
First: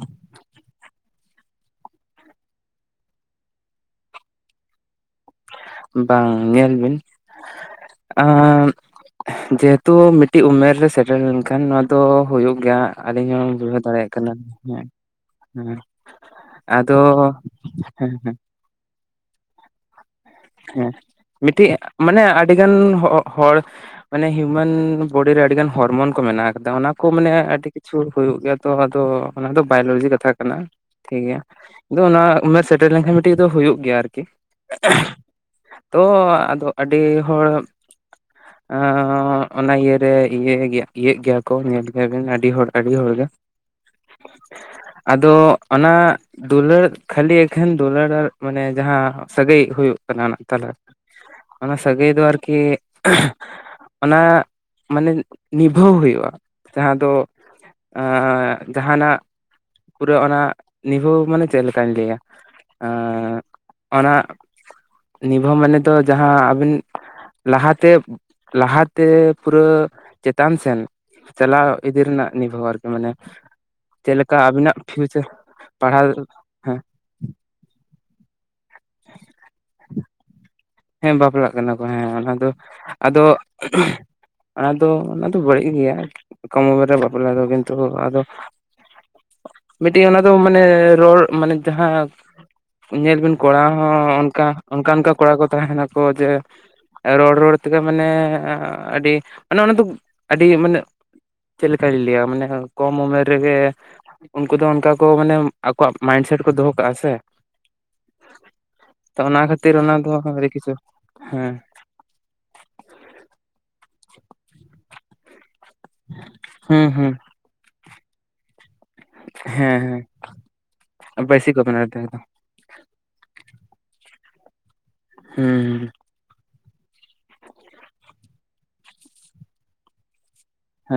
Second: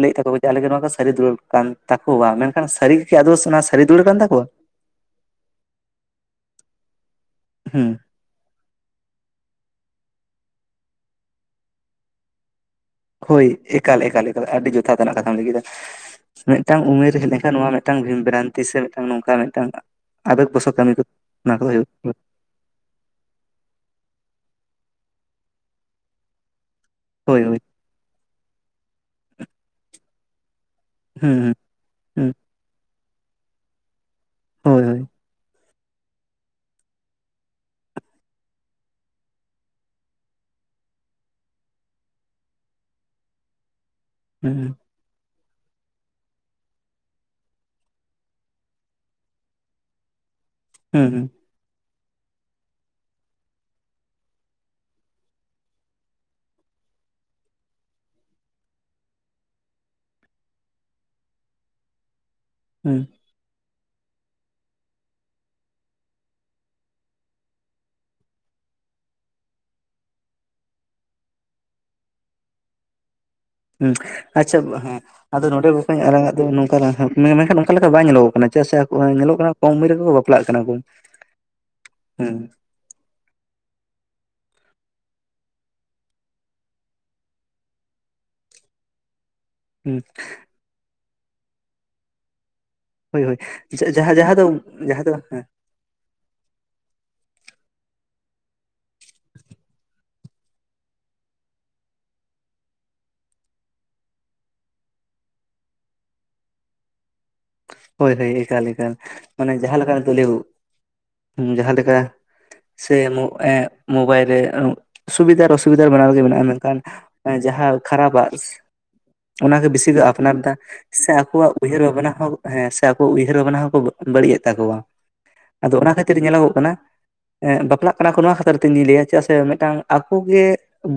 ᱞᱟᱹᱭ ᱮᱫᱟ ᱛᱟᱠᱚᱣᱟ ᱟᱞᱮ ᱱᱚᱣᱟ ᱜᱮ ᱥᱟᱹᱨᱤ ᱫᱩᱞᱟᱹᱲ ᱠᱟᱱ ᱛᱟᱠᱚᱣᱟ ᱢᱮᱱᱠᱷᱟᱱ ᱥᱟᱹᱨᱤ ᱟᱫᱚ ᱚᱱᱟ ᱥᱟᱹᱨᱤ ᱫᱩᱞᱟᱹᱲ ᱠᱟᱱ ᱛᱟᱠᱚᱣᱟ ᱵᱟᱝ ᱧᱮᱞ ᱵᱤᱱ ᱦᱩᱸ ᱮᱸᱫ ᱡᱮᱦᱚᱛᱩ ᱢᱤᱫᱴᱤᱡ ᱩᱢᱮᱨ ᱨᱮ ᱥᱮᱴᱮᱨ ᱞᱮᱱᱠᱷᱟᱱ ᱱᱚᱣᱟ ᱫᱚ ᱦᱩᱭᱩᱜ ᱜᱮᱭᱟ ᱟᱹᱞᱤᱧ ᱦᱳᱭ ᱦᱚᱸ ᱵᱩᱡᱷᱟᱹᱣ ᱫᱟᱲᱮᱭᱟᱜ ᱠᱟᱱᱟ ᱮᱠᱟᱞᱻᱮᱠᱟᱞᱻᱮᱠᱟᱞ ᱟᱹᱰᱤ ᱦᱮᱸ ᱡᱚᱛᱷᱟᱛ ᱟᱱᱟᱜ ᱠᱟᱛᱷᱟᱢ ᱞᱟᱹᱭ ᱠᱮᱫᱟ ᱦᱮᱸ ᱾ ᱢᱤᱫᱴᱟᱝ ᱟᱫᱚ ᱩᱢᱮᱨ ᱦᱮᱡ ᱞᱮᱱᱠᱷᱟᱱ ᱱᱚᱣᱟ ᱢᱤᱫᱴᱟᱝ ᱦᱮᱸ ᱦᱮᱸ ᱵᱷᱤᱢᱵᱷᱨᱟᱱᱛᱤ ᱥᱮ ᱢᱤᱫᱴᱟᱝ ᱱᱚᱝᱠᱟ ᱢᱤᱫᱴᱟᱝ ᱟᱵᱜ ᱵᱚᱥ ᱠᱟᱹᱢᱤ ᱠᱚ ᱚᱱᱟ ᱠᱚ ᱦᱩᱭᱩᱜ [unintelligible] ᱟᱹᱰᱤ ᱜᱟᱱ ᱦᱚᱲ ᱢᱟᱱᱮ ᱦᱤᱭᱩᱢᱮᱱ ᱵᱚᱰᱤ ᱨᱮ ᱟᱹᱰᱤ ᱜᱟᱱ ᱦᱚᱨᱢᱚᱱ ᱠᱚ ᱢᱮᱱᱟᱜ ᱠᱟᱫᱟ ᱚᱱᱟ ᱠᱚ ᱢᱟᱱᱮ ᱦᱳᱭ ᱦᱳᱭ ᱟᱹᱰᱤ ᱠᱤᱪᱷᱩ ᱦᱩᱭᱩᱜ ᱜᱮᱭᱟ, ᱛᱚ ᱟᱫᱚ ᱚᱱᱟ ᱫᱚ ᱵᱟᱭᱳᱞᱚᱡᱤ ᱠᱟᱛᱷᱟ ᱠᱟᱱᱟ ᱴᱷᱤᱠ ᱜᱮᱭᱟ ᱦᱩᱸ ᱾ ᱟᱫᱚ ᱚᱱᱟ ᱦᱩᱸ ᱩᱢᱮᱨ ᱥᱮᱴᱮᱨ ᱞᱮᱱᱠᱷᱟᱱ ᱢᱤᱫᱴᱮᱡ ᱫᱚ ᱦᱩᱭᱩᱜ ᱜᱮᱭᱟ ᱟᱨᱠᱤ ᱾ ᱦᱳᱭ ᱦᱳᱭ ᱛᱚ ᱟᱫᱚ ᱟᱹᱰᱤ ᱦᱚᱲ ᱚᱻᱚᱱᱟ ᱤᱭᱟᱹᱨᱮ ᱤᱭᱟᱹ ᱤᱭᱟᱹᱜ ᱜᱮᱭᱟ ᱠᱚ ᱧᱮᱞ ᱜᱮᱭᱟ ᱵᱤᱱ ᱟᱹᱰᱤ ᱦᱚᱲ ᱟᱹᱰᱤ ᱦᱚᱲ ᱜᱮ ᱦᱩᱸ ᱟᱫᱚ ᱚᱱᱟ ᱫᱩᱞᱟᱹᱲ ᱠᱷᱟᱹᱞᱤ ᱮᱠᱷᱮᱱ ᱫᱩᱞᱟᱹᱲ ᱢᱟᱱᱮ ᱡᱟᱦᱟᱸ ᱥᱟᱹᱜᱟᱹᱭ ᱦᱩᱭᱩᱜ ᱠᱟᱱᱟ ᱚᱱᱟ ᱛᱟᱞᱟ ᱾ ᱦᱩᱸᱻᱦᱩᱸ᱾ ᱚᱱᱟ ᱥᱟᱹᱜᱟᱹᱭ ᱫᱚ ᱟᱨᱠᱤ ᱚᱱᱟ ᱢᱟᱱᱮ ᱱᱤᱵᱷᱟᱹᱣ ᱦᱩᱭᱩᱜᱼᱟ ᱡᱟᱦᱟᱸ ᱫᱚ ᱡᱟᱦᱟᱸᱱᱟᱼᱜ ᱯᱩᱨᱟᱹ ᱚᱱᱟ ᱱᱤᱵᱷᱟᱹᱣ ᱢᱟᱱᱮ ᱪᱮᱫ ᱞᱮᱠᱟᱧ ᱞᱟᱹᱭᱟ ᱦᱩᱸ ᱚᱱᱟ ᱱᱤᱵᱷᱟᱹᱣ ᱢᱟᱱᱮ ᱫᱚ ᱡᱟᱦᱟᱸ ᱟᱵᱤᱱ ᱞᱟᱦᱟ ᱛᱮ ᱞᱟᱦᱟ ᱛᱮ ᱯᱩᱨᱟᱹ ᱪᱮᱛᱟᱱ ᱥᱮᱱ ᱪᱟᱞᱟᱣ ᱤᱫᱤ ᱨᱮᱱᱟᱜ ᱱᱤᱵᱷᱟᱹᱣ ᱾ ᱟᱨᱠᱤ ᱢᱟᱱᱮ ᱦᱩᱸ ᱪᱮᱫ ᱞᱮᱠᱟ ᱟᱪᱪᱷᱟ ᱟᱵᱤᱱᱟᱜ ᱦᱮᱸ ᱯᱷᱤᱭᱩᱪᱟᱨ ᱟᱫᱚ ᱱᱚᱰᱮ ᱵᱚᱠᱚᱧ ᱯᱟᱲᱦᱟᱣ ᱟᱞᱟᱝ ᱟᱜ ᱫᱚ ᱦᱮᱸ ᱱᱚᱝᱠᱟᱱᱼᱟᱜ ᱢᱮᱱᱠᱷᱟᱱ ᱚᱱᱠᱟ ᱞᱮᱠᱟ ᱵᱟᱝ ᱧᱮᱞᱚᱜᱼᱚᱜ ᱠᱟᱱᱟ ᱪᱮᱫ ᱥᱮ ᱧᱮᱞᱚᱜ ᱠᱟᱱᱟ ᱠᱚᱢ ᱩᱢᱮᱨ ᱨᱮᱜᱮ ᱠᱚ ᱵᱟᱯᱞᱟᱜ ᱠᱟᱱᱟ ᱠᱚ᱾ ᱦᱮᱸ ᱵᱟᱯᱞᱟᱜ ᱠᱟᱱᱟ ᱠᱚ ᱦᱮᱸ ᱚᱱᱟ ᱦᱩᱸ ᱫᱚ ᱟᱫᱚ ᱟᱫᱚ ᱚᱱᱟᱫᱚ ᱵᱟᱹᱲᱤᱡ ᱜᱮᱭᱟ᱾ ᱠᱚᱢ ᱩᱢᱮᱨ ᱨᱮ ᱵᱟᱯᱞᱟ ᱫᱚ᱾ ᱠᱤᱱᱛᱩ ᱟᱫᱚ ᱦᱩᱸ ᱢᱤᱫᱴᱤᱡ ᱚᱱᱟ ᱫᱚ ᱢᱟᱱᱮ ᱨᱚᱲ ᱢᱟᱱᱮ ᱡᱟᱦᱟᱸ ᱧᱮᱞ ᱦᱳᱭ ᱵᱤᱱ ᱦᱳᱭ ᱠᱚᱲᱟ ᱦᱚᱸ ᱡᱟᱦᱟᱸ ᱡᱟᱦᱟᱸ ᱫᱚ ᱚᱱᱠᱟ ᱚᱱᱠᱟᱱ ᱡᱟᱦᱟᱸ ᱠᱚ ᱫᱚ ᱠᱚᱲᱟ ᱠᱚ ᱦᱮᱸ ᱛᱟᱦᱮᱸ ᱱᱟᱠᱚ ᱡᱮ ᱨᱚᱲ ᱨᱚᱲ ᱛᱮᱜᱮ ᱢᱟᱱᱮ ᱟᱹᱰᱤ ᱢᱟᱱᱮ ᱚᱱᱟ ᱫᱚ ᱟᱹᱰᱤ ᱢᱟᱱᱮ ᱪᱮᱫ ᱠᱟᱹᱧ ᱞᱟᱹᱭᱟ ᱢᱟᱱᱮ ᱠᱚᱢ ᱩᱢᱮᱨ ᱨᱮᱜᱮ ᱩᱱᱠᱩ ᱫᱚ ᱚᱱᱠᱟ ᱠᱚ ᱢᱟᱱᱮ ᱟᱠᱚᱣᱟᱜ ᱢᱟᱭᱤᱱᱰᱥᱮᱴ ᱠᱚ ᱫᱚᱦᱚ ᱠᱟᱜᱼᱟ ᱥᱮ᱾ ᱦᱳᱭ ᱦᱳᱭ ᱮᱠᱟᱞ ᱮᱠᱟᱞ ᱛᱚ ᱚᱱᱟ ᱢᱟᱱᱮ ᱠᱷᱟᱹᱛᱤᱨ ᱡᱟᱦᱟᱸ ᱞᱮᱠᱟ ᱚᱱᱟ ᱫᱚ ᱞᱟᱹᱭᱚᱜ᱾ ᱟᱹᱰᱤ ᱠᱤᱪᱷᱩ ᱦᱮᱸ ᱡᱟᱦᱟᱸᱮᱠᱟ ᱥᱮ ᱮᱸᱻ ᱢᱳᱵᱟᱭᱤᱞ ᱨᱮ ᱥᱩᱵᱤᱫᱷᱟ [unintelligible] ᱥᱩᱵᱤᱫᱷᱟ ᱵᱟᱱᱟᱨ ᱜᱮ ᱢᱮᱱᱟᱜᱼᱟ᱾ ᱢᱮᱱᱠᱷᱟᱱ ᱦᱩᱸ ᱦᱩᱸ ᱡᱟᱦᱟᱸ ᱠᱷᱟᱨᱟᱯᱟᱜ ᱚᱱᱟᱜᱮ ᱦᱮᱸ ᱵᱮᱥᱤ ᱠᱚ ᱦᱮᱸ ᱟᱯᱱᱟᱨᱫᱟ ᱥᱮ ᱵᱟᱹᱭᱥᱤ ᱟᱠᱚᱣᱟᱜ ᱠᱚ ᱩᱭᱦᱟᱹᱨ ᱵᱮᱱᱟᱣ ᱮᱫᱟ ᱵᱷᱟᱵᱱᱟ ᱮᱠᱫᱚᱢ ᱦᱚᱸ ᱦᱮᱸ ᱥᱮ ᱟᱠᱚ ᱩᱭᱦᱟᱹᱨ ᱵᱷᱟᱵᱱᱟ ᱦᱚᱸᱠᱚ ᱵᱟᱹᱲᱤᱡᱮᱜ ᱛᱟᱠᱚᱣᱟ᱾ ᱟᱫᱚ ᱦᱩᱸ ᱚᱱᱟ ᱠᱷᱟᱹᱛᱤᱨ ᱠᱷᱟᱹᱛᱤᱨ ᱧᱮᱞᱚᱜᱼᱚᱜ ᱠᱟᱱᱟ ᱵᱟᱯᱞᱟᱜ ᱠᱟᱱᱟ ᱠᱚ, ᱱᱚᱣᱟ ᱠᱷᱟᱹᱛᱤᱨ ᱛᱮ ᱤᱧᱤᱧ ᱞᱟᱹᱭ ᱟ ᱪᱮᱫᱟᱜ ᱥᱮ ᱢᱤᱫᱴᱟᱝ ᱟᱠᱚ ᱜᱮ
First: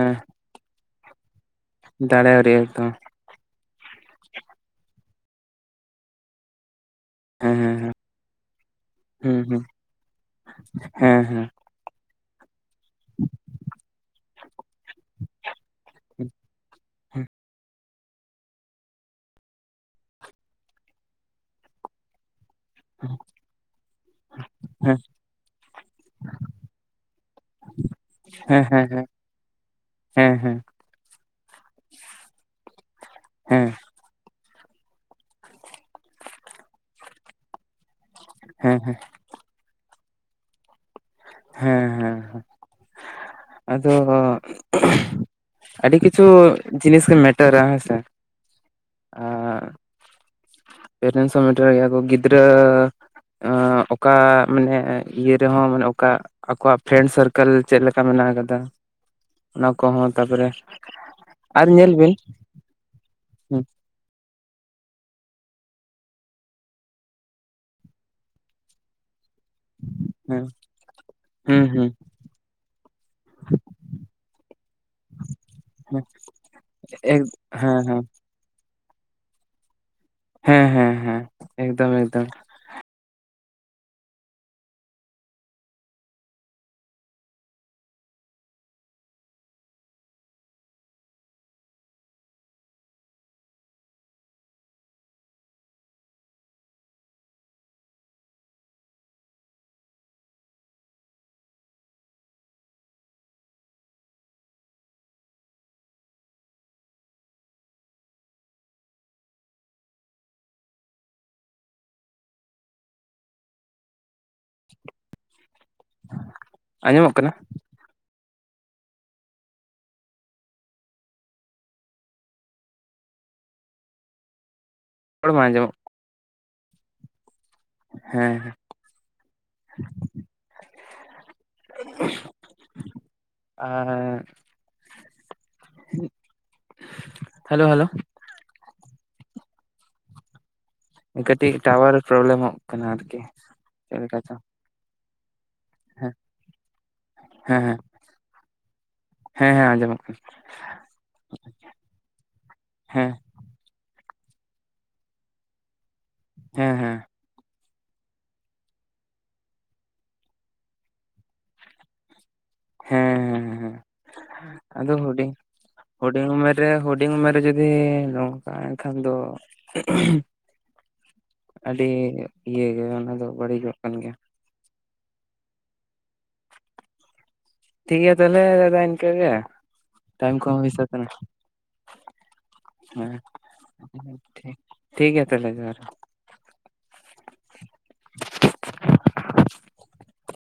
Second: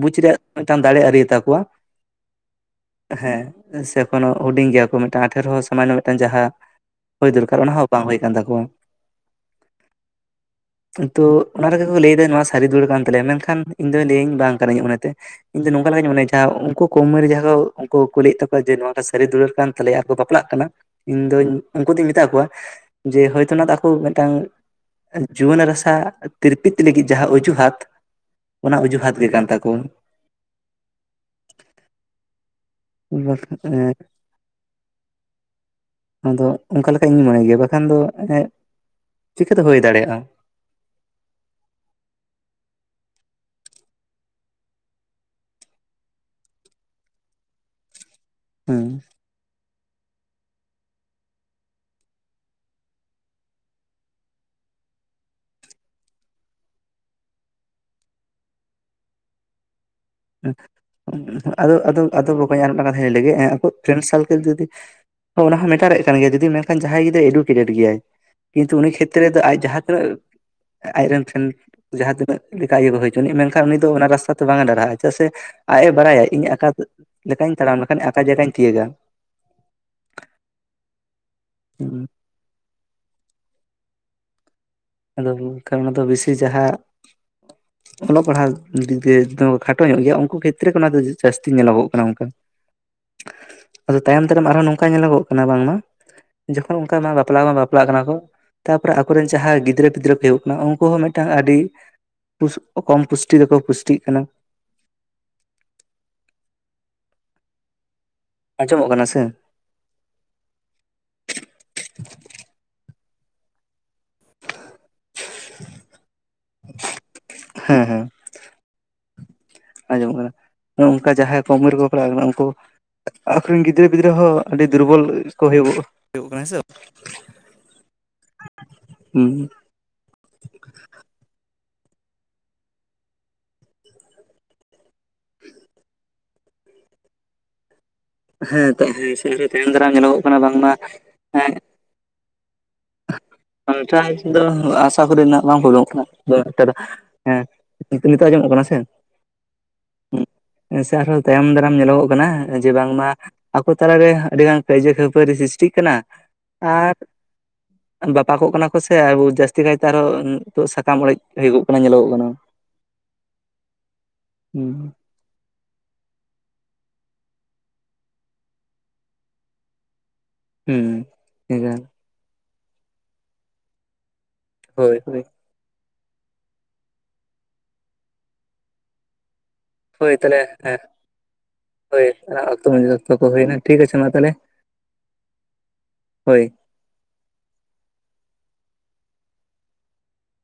ᱵᱩᱡ ᱨᱮᱭᱟᱜ ᱢᱤᱫᱴᱟᱝ ᱫᱟᱲᱮ ᱟᱹᱣᱨᱤ ᱟᱛᱟᱠᱚᱣᱟ ᱾ ᱫᱟᱲᱮ ᱨᱮᱭᱟᱜ ᱮᱠᱫᱚᱢ ᱾ ᱦᱮᱸ ᱥᱮ ᱮᱠᱷᱱᱳ ᱦᱩᱰᱤᱧ ᱜᱮᱭᱟ ᱠᱚ ᱢᱤᱫᱴᱟᱱ ᱟᱴᱷᱮᱨᱚ ᱥᱟᱢᱟᱱᱱᱚ ᱢᱤᱫᱴᱟᱱ ᱡᱟᱦᱟᱸ ᱦᱳᱭ ᱦᱮᱸ ᱫᱚᱨᱠᱟᱨ ᱚᱱᱟ ᱦᱮᱸ ᱦᱚᱸ ᱦᱮᱸ ᱵᱟᱝ ᱦᱩᱭ ᱠᱟᱱ ᱛᱟᱠᱚᱣᱟ᱾ ᱦᱩᱸ ᱦᱩᱸ ᱦᱮᱸ ᱠᱤᱱᱛᱩ ᱦᱮᱸ ᱚᱱᱟ ᱨᱮᱜᱮ ᱠᱚ ᱞᱟᱹᱭᱮᱫᱟ᱾ ᱱᱚᱣᱟ ᱥᱟᱹᱨᱤ ᱫᱩᱞᱟᱹᱲ ᱠᱟᱱ ᱛᱟᱞᱮᱭᱟ᱾ ᱢᱮᱱᱠᱷᱟᱱ ᱤᱧ ᱫᱚ ᱞᱟᱹᱭᱟᱹᱧ ᱵᱟᱝ ᱠᱟᱱᱟ ᱤᱧᱟᱜ ᱢᱚᱱᱮᱛᱮ ᱾ ᱤᱧ ᱫᱚ ᱱᱚᱝᱠᱟ ᱞᱮᱠᱟᱧ ᱢᱚᱱᱮᱭᱟ᱾ ᱡᱟᱦᱟᱸ ᱩᱱᱠᱩ ᱠᱚᱢ ᱩᱢᱮᱨ ᱨᱮᱜᱮ ᱡᱟᱦᱟᱸ ᱠᱚ ᱩᱱᱠᱩ ᱠᱩᱞᱤᱭᱮᱫ ᱛᱟᱠᱚᱣᱟ ᱡᱮ ᱱᱚᱣᱟᱴᱟᱜ ᱥᱟᱹᱨᱤ ᱫᱩᱞᱟᱹᱲ ᱠᱟᱱ ᱛᱟᱞᱮᱭᱟ ᱟᱨᱠᱚ ᱵᱟᱯᱞᱟᱜ ᱠᱟᱱᱟ᱾ ᱤᱧ ᱫᱚᱧ ᱩᱱᱠᱩ ᱫᱚᱧ ᱢᱮᱛᱟ ᱠᱚᱣᱟ᱾ ᱡᱮ ᱦᱚᱭᱛᱳ ᱱᱚᱣᱟ ᱫᱚ ᱟᱠᱚ ᱢᱤᱫᱴᱟᱝ ᱦᱮᱸ ᱡᱩᱣᱟᱹᱱ ᱨᱟᱥᱟ ᱛᱤᱨᱯᱤᱛ ᱞᱟᱹᱜᱤᱫ ᱡᱟᱦᱟᱸ ᱚᱡᱩᱦᱟᱛ ᱚᱱᱟ ᱚᱡᱩᱦᱟᱛ ᱜᱮ ᱠᱟᱱ ᱛᱟᱠᱚᱣᱟ᱾ ᱦᱮᱸᱻᱦᱮᱸ᱾ ᱵᱟᱛ ᱠᱟᱛᱮ ᱟᱫᱚ ᱚᱱᱠᱟ ᱞᱮᱠᱟ ᱤᱧ ᱢᱚᱱᱮ ᱜᱮᱭᱟ᱾ ᱵᱟᱠᱷᱟᱱ ᱫᱚ ᱦᱮᱸ ᱦᱮᱸ ᱪᱤᱠᱟᱹᱛᱮ ᱦᱩᱭ ᱫᱟᱲᱮᱭᱟᱜᱼᱟ? ᱦᱮᱸᱻᱦᱮᱸᱻᱮᱸ, ᱟᱫᱚ ᱟᱹᱰᱤ ᱠᱤᱪᱷᱩ ᱡᱤᱱᱤᱥ ᱜᱮ ᱢᱮᱴᱟᱨᱟ ᱦᱮᱸᱥᱮ᱾ ᱦᱮᱸ ᱟᱻ ᱟᱻᱟ ᱯᱮᱨᱮᱴᱥ ᱦᱚ ᱢᱮᱴᱟᱨ ᱜᱮᱭᱟ ᱠᱚ ᱜᱤᱫᱽᱨᱟᱹ ᱟᱻ ᱚᱠᱟ ᱢᱟᱱᱮ ᱤᱭᱟᱹ ᱨᱮᱦᱚᱸ ᱢᱟᱱᱮ ᱚᱠᱟ ᱟᱠᱚᱣᱟᱜ ᱯᱷᱨᱮᱱᱰ ᱥᱟᱨᱠᱮᱞ ᱪᱮᱫ ᱞᱮᱠᱟ ᱢᱮᱱᱟᱜ ᱟᱠᱟᱫᱟ᱾ ᱚᱱᱟ ᱠᱚᱦᱚᱸ ᱛᱟᱯᱚᱨᱮ ᱟᱨ ᱟᱫᱚ ᱧᱮᱞ ᱟᱫᱚ ᱵᱤᱱ᱾ ᱟᱫᱚ ᱟᱨ ᱢᱤᱫᱴᱟᱝ ᱠᱟᱛᱷᱟᱧ ᱞᱟᱹᱭ ᱞᱮᱜᱮ ᱦᱩᱸ ᱯᱷᱨᱮᱱᱰ ᱥᱟᱨᱠᱮᱞ ᱡᱩᱫᱤ ᱚ ᱚᱱᱟ ᱦᱚᱸ ᱢᱮᱴᱟᱨ ᱮ ᱠᱟᱱ ᱜᱮᱭᱟ᱾ ᱡᱩᱫᱤ ᱢᱮᱱᱠᱷᱟᱱ ᱡᱟᱦᱟᱸᱭ ᱜᱤᱫᱽᱨᱟ ᱮᱰᱩᱠᱮᱴᱮᱴ ᱜᱮᱭᱟᱭ᱾ ᱠᱤᱱᱛᱩ ᱩᱱᱤ ᱠᱷᱮᱛᱨᱮ ᱨᱮᱫᱚ ᱟᱡ ᱡᱟᱦᱟᱸ ᱛᱤᱱᱟᱹᱜ ᱦᱩᱸ ᱟᱡᱨᱮᱱ ᱴᱷᱮᱱ ᱦᱩᱸ ᱦᱩᱸ ᱡᱟᱦᱟᱸ ᱛᱤᱱᱟᱹᱜ ᱞᱮᱠᱟ ᱤᱭᱟᱹ ᱠᱚ ᱦᱩᱭ ᱦᱚᱪᱚᱱᱤᱡ ᱢᱮᱱᱠᱷᱟᱱ ᱩᱱᱤ ᱫᱚ ᱚᱱᱟ ᱨᱟᱥᱛᱟ ᱛᱮ ᱵᱟᱝ-ᱮ ᱰᱟᱦᱨᱟᱜ-ᱟᱭ᱾ ᱪᱮᱫᱟᱜ ᱥᱮ ᱟᱡ ᱮ ᱦᱩᱸ ᱵᱟᱲᱟᱭᱟ ᱤᱧ ᱟᱠᱟ ᱮᱠ ᱞᱮᱠᱟᱧ ᱦᱮᱸ ᱛᱟᱲᱟᱢ ᱞᱮᱠᱷᱟᱱ ᱦᱮᱸ ᱟᱠᱟ ᱡᱟᱭᱜᱟᱧ ᱛᱤᱭᱩᱜᱟ᱾ ᱦᱮᱸ ᱦᱮᱸ ᱦᱮᱸ ᱮᱠᱫᱚᱢ ᱦᱩᱸ ᱮᱠᱫᱚᱢ, ᱟᱫᱚ ᱠᱷᱟᱱ ᱚᱱᱟ ᱫᱚ ᱵᱮᱥᱤ ᱡᱟᱦᱟᱸ [unintelligible] ᱚᱞᱚᱜ ᱯᱟᱲᱦᱟᱜ ᱫᱤᱠᱮ ᱛᱚ ᱠᱷᱟᱴᱚ ᱧᱚᱜ ᱜᱮᱭᱟ ᱩᱱᱠᱩ ᱠᱷᱮᱛᱨᱮ ᱚᱱᱟ ᱫᱚ ᱡᱟᱹᱥᱛᱤ ᱧᱮᱞᱚᱜᱚᱜ ᱠᱟᱱᱟ᱾ ᱚᱱᱠᱟ [unintelligible] ᱟᱫᱚ ᱛᱟᱭᱚᱢ ᱫᱟᱨᱟᱢ ᱟᱨᱦᱚᱸ ᱱᱚᱝᱠᱟ ᱧᱮᱞᱚᱜᱚᱜ ᱠᱟᱱᱟ᱾ ᱵᱟᱝᱢᱟ ᱡᱚᱠᱷᱚᱱ ᱚᱱᱠᱟ ᱵᱟᱯᱞᱟ ᱢᱟ ᱵᱟᱯᱞᱟᱜ ᱠᱟᱱᱟ ᱠᱚ, ᱛᱟᱯᱚᱨᱮ ᱟᱠᱚᱨᱮᱱ ᱡᱟᱦᱟᱸ ᱜᱤᱫᱽᱨᱟᱹ ᱯᱤᱫᱽᱨᱟᱹ ᱠᱚ ᱦᱩᱭᱩᱜᱚᱜ ᱠᱟᱱᱟ᱾ ᱩᱱᱠᱩ ᱦᱚᱸ ᱢᱤᱫᱴᱟᱝ ᱟᱹᱰᱤ ᱠᱚᱢ ᱯᱩᱥᱴᱤ ᱨᱮᱠᱚ ᱯᱩᱥᱴᱤᱜ ᱠᱟᱱᱟ᱾ ᱟᱸᱡᱚᱢᱚᱜ ᱠᱟᱱᱟ ᱥᱮ? ᱟᱸᱡᱚᱢᱚᱜ ᱠᱟᱱᱟ? ᱦᱮᱸ ᱦᱮᱸ ᱟᱸᱡᱚᱢ ᱠᱟᱱᱟ ᱱᱚᱝᱠᱟ ᱡᱟᱦᱟᱸᱭ ᱠᱚᱢ ᱩᱢᱮᱨ ᱨᱮᱠᱚ ᱵᱟᱯᱞᱟ ᱠᱟᱱᱟ᱾ ᱩᱱᱠᱩ ᱟᱠᱚ ᱨᱤᱱ ᱜᱤᱫᱽᱨᱟᱹ ᱯᱤᱫᱽᱨᱟᱹ ᱦᱚ--ᱸ ᱟᱹᱰᱤ ᱫᱩᱨᱵᱚᱞ ᱨᱚᱲ ᱢᱟ ᱠᱚ ᱦᱩᱭᱩᱜ ᱟᱸᱡᱚᱢᱚᱜ ᱦᱩᱭᱩᱜ ᱠᱟᱱᱟ ᱦᱮᱸ ᱥᱮ ᱵᱟᱝ? ᱦᱮᱸ ᱦᱮᱸ ᱟᱸᱻ [inaudible] ᱦᱮᱞᱳ ᱦᱮᱞᱳ ᱦᱮᱸ ᱛᱚ ᱦᱮᱸ ᱥᱮ ᱛᱟᱭᱚᱢ ᱫᱟᱨᱟ ᱧᱮᱞᱚᱜᱚᱜ ᱠᱟᱱᱟ ᱵᱟᱝᱢᱟ ᱦᱮᱸ ᱠᱟᱹᱴᱤᱡ ᱴᱟᱣᱟᱨ ᱯᱨᱚᱵᱞᱮᱢᱚᱜ ᱠᱟᱱᱟ ᱟᱨᱠᱤ ᱪᱮᱫᱠᱟ ᱛᱚ ᱚ ᱠᱚᱨᱮᱱᱟᱜ ᱵᱟᱝ ᱠᱚᱡᱚᱢᱚᱜ ᱠᱟᱱᱟᱢ ᱮᱠᱴᱟ ᱦᱮᱸ ᱱᱤᱛᱳ ᱟᱸᱡᱚᱢᱚᱜ ᱠᱟᱱᱟ ᱥᱮ ᱦᱮᱸ ᱦᱮᱸ ᱚᱡᱚᱢᱚᱜ ᱦᱮ ᱥᱮ ᱟᱨᱦᱚᱸ ᱛᱟᱭᱚᱢ ᱫᱟᱨᱟᱢ ᱧᱮᱞᱚᱜᱚᱜ ᱠᱟᱱᱟ ᱡᱮ ᱦᱮᱸ ᱵᱟᱝᱢᱟ ᱟᱠᱚ ᱛᱟᱞᱟᱨᱮ ᱟᱹᱰᱤ ᱜᱟᱱ ᱠᱟᱹᱭᱡᱟᱹ ᱠᱷᱟᱹᱯᱟᱹᱨᱤ ᱥᱨᱤᱥᱴᱤᱜ ᱠᱟᱱᱟ ᱦᱮᱸ ᱟᱨ ᱦᱮᱸ ᱵᱟᱯᱟᱠᱚᱜ ᱠᱟᱱᱟ ᱠᱚ ᱥᱮ ᱡᱟᱹᱥᱛᱤ ᱠᱟᱭᱛᱮ ᱟᱨᱦᱚᱸ ᱱᱤᱛᱚᱜ ᱥᱟᱠᱟᱢ ᱚᱲᱮᱡ ᱦᱩᱭᱩᱜᱚᱜ ᱠᱟᱱᱟ, ᱧᱮᱞᱚᱜᱚᱜ ᱠᱟᱱᱟ᱾ ᱦᱮᱸ ᱦᱮᱸ ᱦᱩᱸ ᱟᱫᱚ ᱦᱩᱰᱤᱧ ᱦᱩᱰᱤᱧ ᱩᱢᱮᱨ ᱨᱮ ᱦᱩᱰᱤᱧ ᱩᱢᱮᱨ ᱨᱮ ᱡᱩᱫᱤ ᱱᱚᱝᱠᱟ ᱮᱱᱠᱷᱟᱱ ᱫᱚ ᱟᱹᱰᱤ ᱦᱩᱸ ᱤᱭᱟᱹ ᱜᱮ ᱚᱱᱟ ᱫᱚ ᱵᱟᱹᱲᱤᱡᱚᱜ ᱠᱟᱱ ᱜᱮᱭᱟ᱾ ᱦᱳᱭ ᱦᱳᱭ ᱴᱷᱤᱠ ᱜᱮᱭᱟ ᱛᱟᱦᱞᱮ ᱫᱟᱫᱟ ᱤᱱᱠᱟᱹᱜ ᱜᱮ ᱦᱳᱭ ᱴᱟᱭᱤᱢ ᱛᱟᱦᱚᱞᱮ ᱠᱚᱦᱚ ᱦᱳᱭ ᱦᱮᱸ ᱥᱟᱹᱛ ᱮᱱᱟ ᱦᱳᱭ ᱚᱱᱟ ᱚᱠᱛᱚ ᱢᱟᱡ ᱚᱠᱛᱚ ᱦᱮᱸ ᱠᱚ ᱦᱩᱭᱱᱟ ᱴᱷᱤᱠ ᱟᱪᱷᱮ ᱢᱟ ᱛᱟᱦᱚᱞᱮ ᱴᱷᱤᱠ ᱴᱷᱤᱠ ᱜᱮᱭᱟ ᱛᱟᱦᱚᱞᱮ ᱡᱚᱦᱟᱨ ᱦᱳᱭ